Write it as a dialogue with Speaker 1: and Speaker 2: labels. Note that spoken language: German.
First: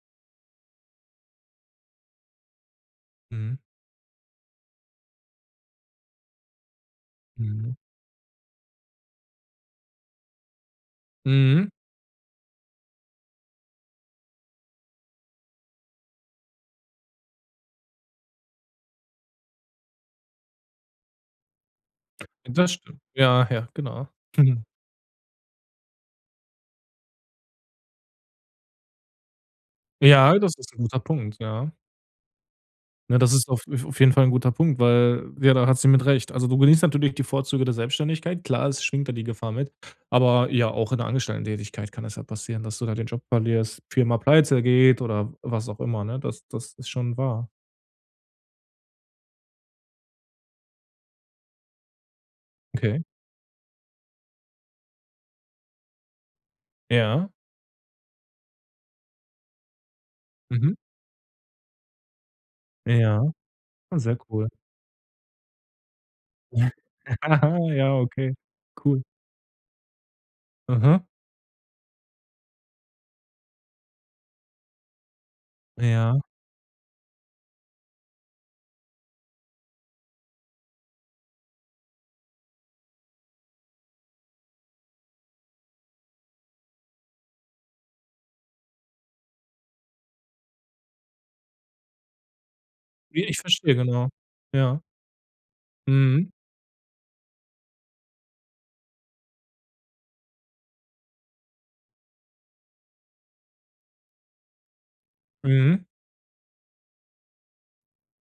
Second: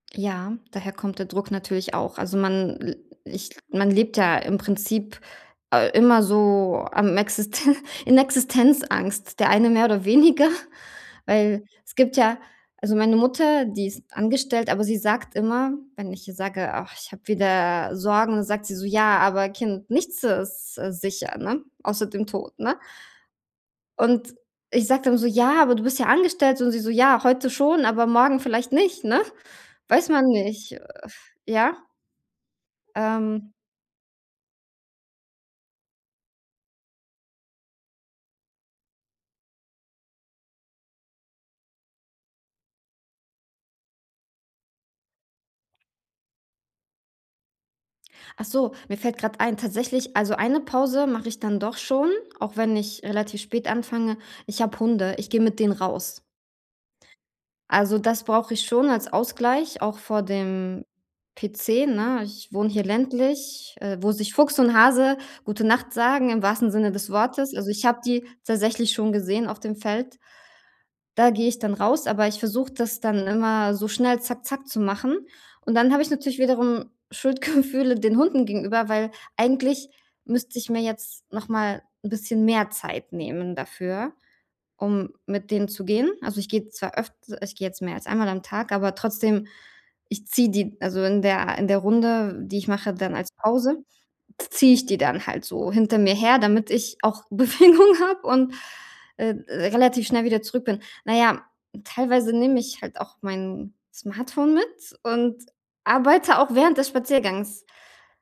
Speaker 1: Ja, daher kommt der Druck natürlich auch, also man l ich
Speaker 2: Mhm.
Speaker 1: man lebt ja im Prinzip, äh, immer so am
Speaker 2: Mhm.
Speaker 1: Existe in Existenzangst, der eine mehr oder weniger, weil
Speaker 2: Mhm.
Speaker 1: es gibt ja also meine Mutter, die ist angestellt, aber sie sagt immer, wenn ich ihr sage: „Ach, ich habe wieder Sorgen“, sagt sie so: „Ja, aber Kind, nichts ist, äh, sicher“, ne, außer dem Tod,
Speaker 2: Das
Speaker 1: ne?
Speaker 2: stimmt. Ja, ja, genau.
Speaker 1: Und ich sage dann so: „Ja, aber du bist ja angestellt“, und sie so: „Ja, heute schon, aber morgen vielleicht nicht“, ne? Weiß man
Speaker 2: Ja, das
Speaker 1: nicht,
Speaker 2: ist 'n
Speaker 1: äh
Speaker 2: guter Punkt, ja.
Speaker 1: ja?
Speaker 2: Ne, das ist
Speaker 1: Ähm.
Speaker 2: auf auf jeden Fall 'n guter Punkt, weil, ja, da hat sie mit Recht. Also, du genießt natürlich die Vorzüge der Selbstständigkeit, klar, es schwingt da die Gefahr mit, aber ja, auch in 'ner Angestelltentätigkeit kann es halt passieren, dass du da den Job verlierst, Firma pleitegeht oder was auch immer, ne? Das das ist schon wahr.
Speaker 1: Ach so, mir fällt grad ein tatsächlich, also eine Pause mache ich dann doch schon, auch wenn
Speaker 2: Okay.
Speaker 1: ich relativ spät anfange. Ich habe Hunde, ich gehe mit denen raus.
Speaker 2: Ja.
Speaker 1: Also das brauche ich schon als Ausgleich, auch vor
Speaker 2: Mhm.
Speaker 1: dem PC, ne? Ich wohne hier
Speaker 2: Ja,
Speaker 1: ländlich, äh, wo
Speaker 2: sehr
Speaker 1: sich
Speaker 2: cool.
Speaker 1: Fuchs und Hase „gute Nacht“ sagen im wahrsten Sinne des Wortes, also, ich
Speaker 2: Ja,
Speaker 1: habe die
Speaker 2: okay,
Speaker 1: tatsächlich
Speaker 2: cool.
Speaker 1: schon gesehen auf dem Feld.
Speaker 2: Mhm.
Speaker 1: Da gehe ich dann raus, aber ich versuche, das dann immer so schnell zack zack zu machen, und dann habe ich
Speaker 2: Ja.
Speaker 1: natürlich wiederum Schuldgefühle den Hunden gegenüber, weil eigentlich müsste ich mir jetzt noch mal 'n bisschen mehr Zeit nehmen dafür, um mit denen zu gehen. Also, ich gehe zwar öft ich gehe jetzt mehr als einmal am Tag, aber trotzdem, ich ziehe die also wenn der in der in der Runde, die ich mache, dann
Speaker 2: Ne,
Speaker 1: als
Speaker 2: ich verstehe,
Speaker 1: Pause,
Speaker 2: genau.
Speaker 1: ziehe
Speaker 2: Ja.
Speaker 1: ich die dann halt so hinter mir
Speaker 2: Mhm.
Speaker 1: her, damit ich auch Bewegung habe und, äh, relativ schnell wieder zurück bin. Na ja, teilweise nehme ich halt auch mein Smartphone mit und
Speaker 2: Mhm.
Speaker 1: arbeite auch während des Spaziergangs.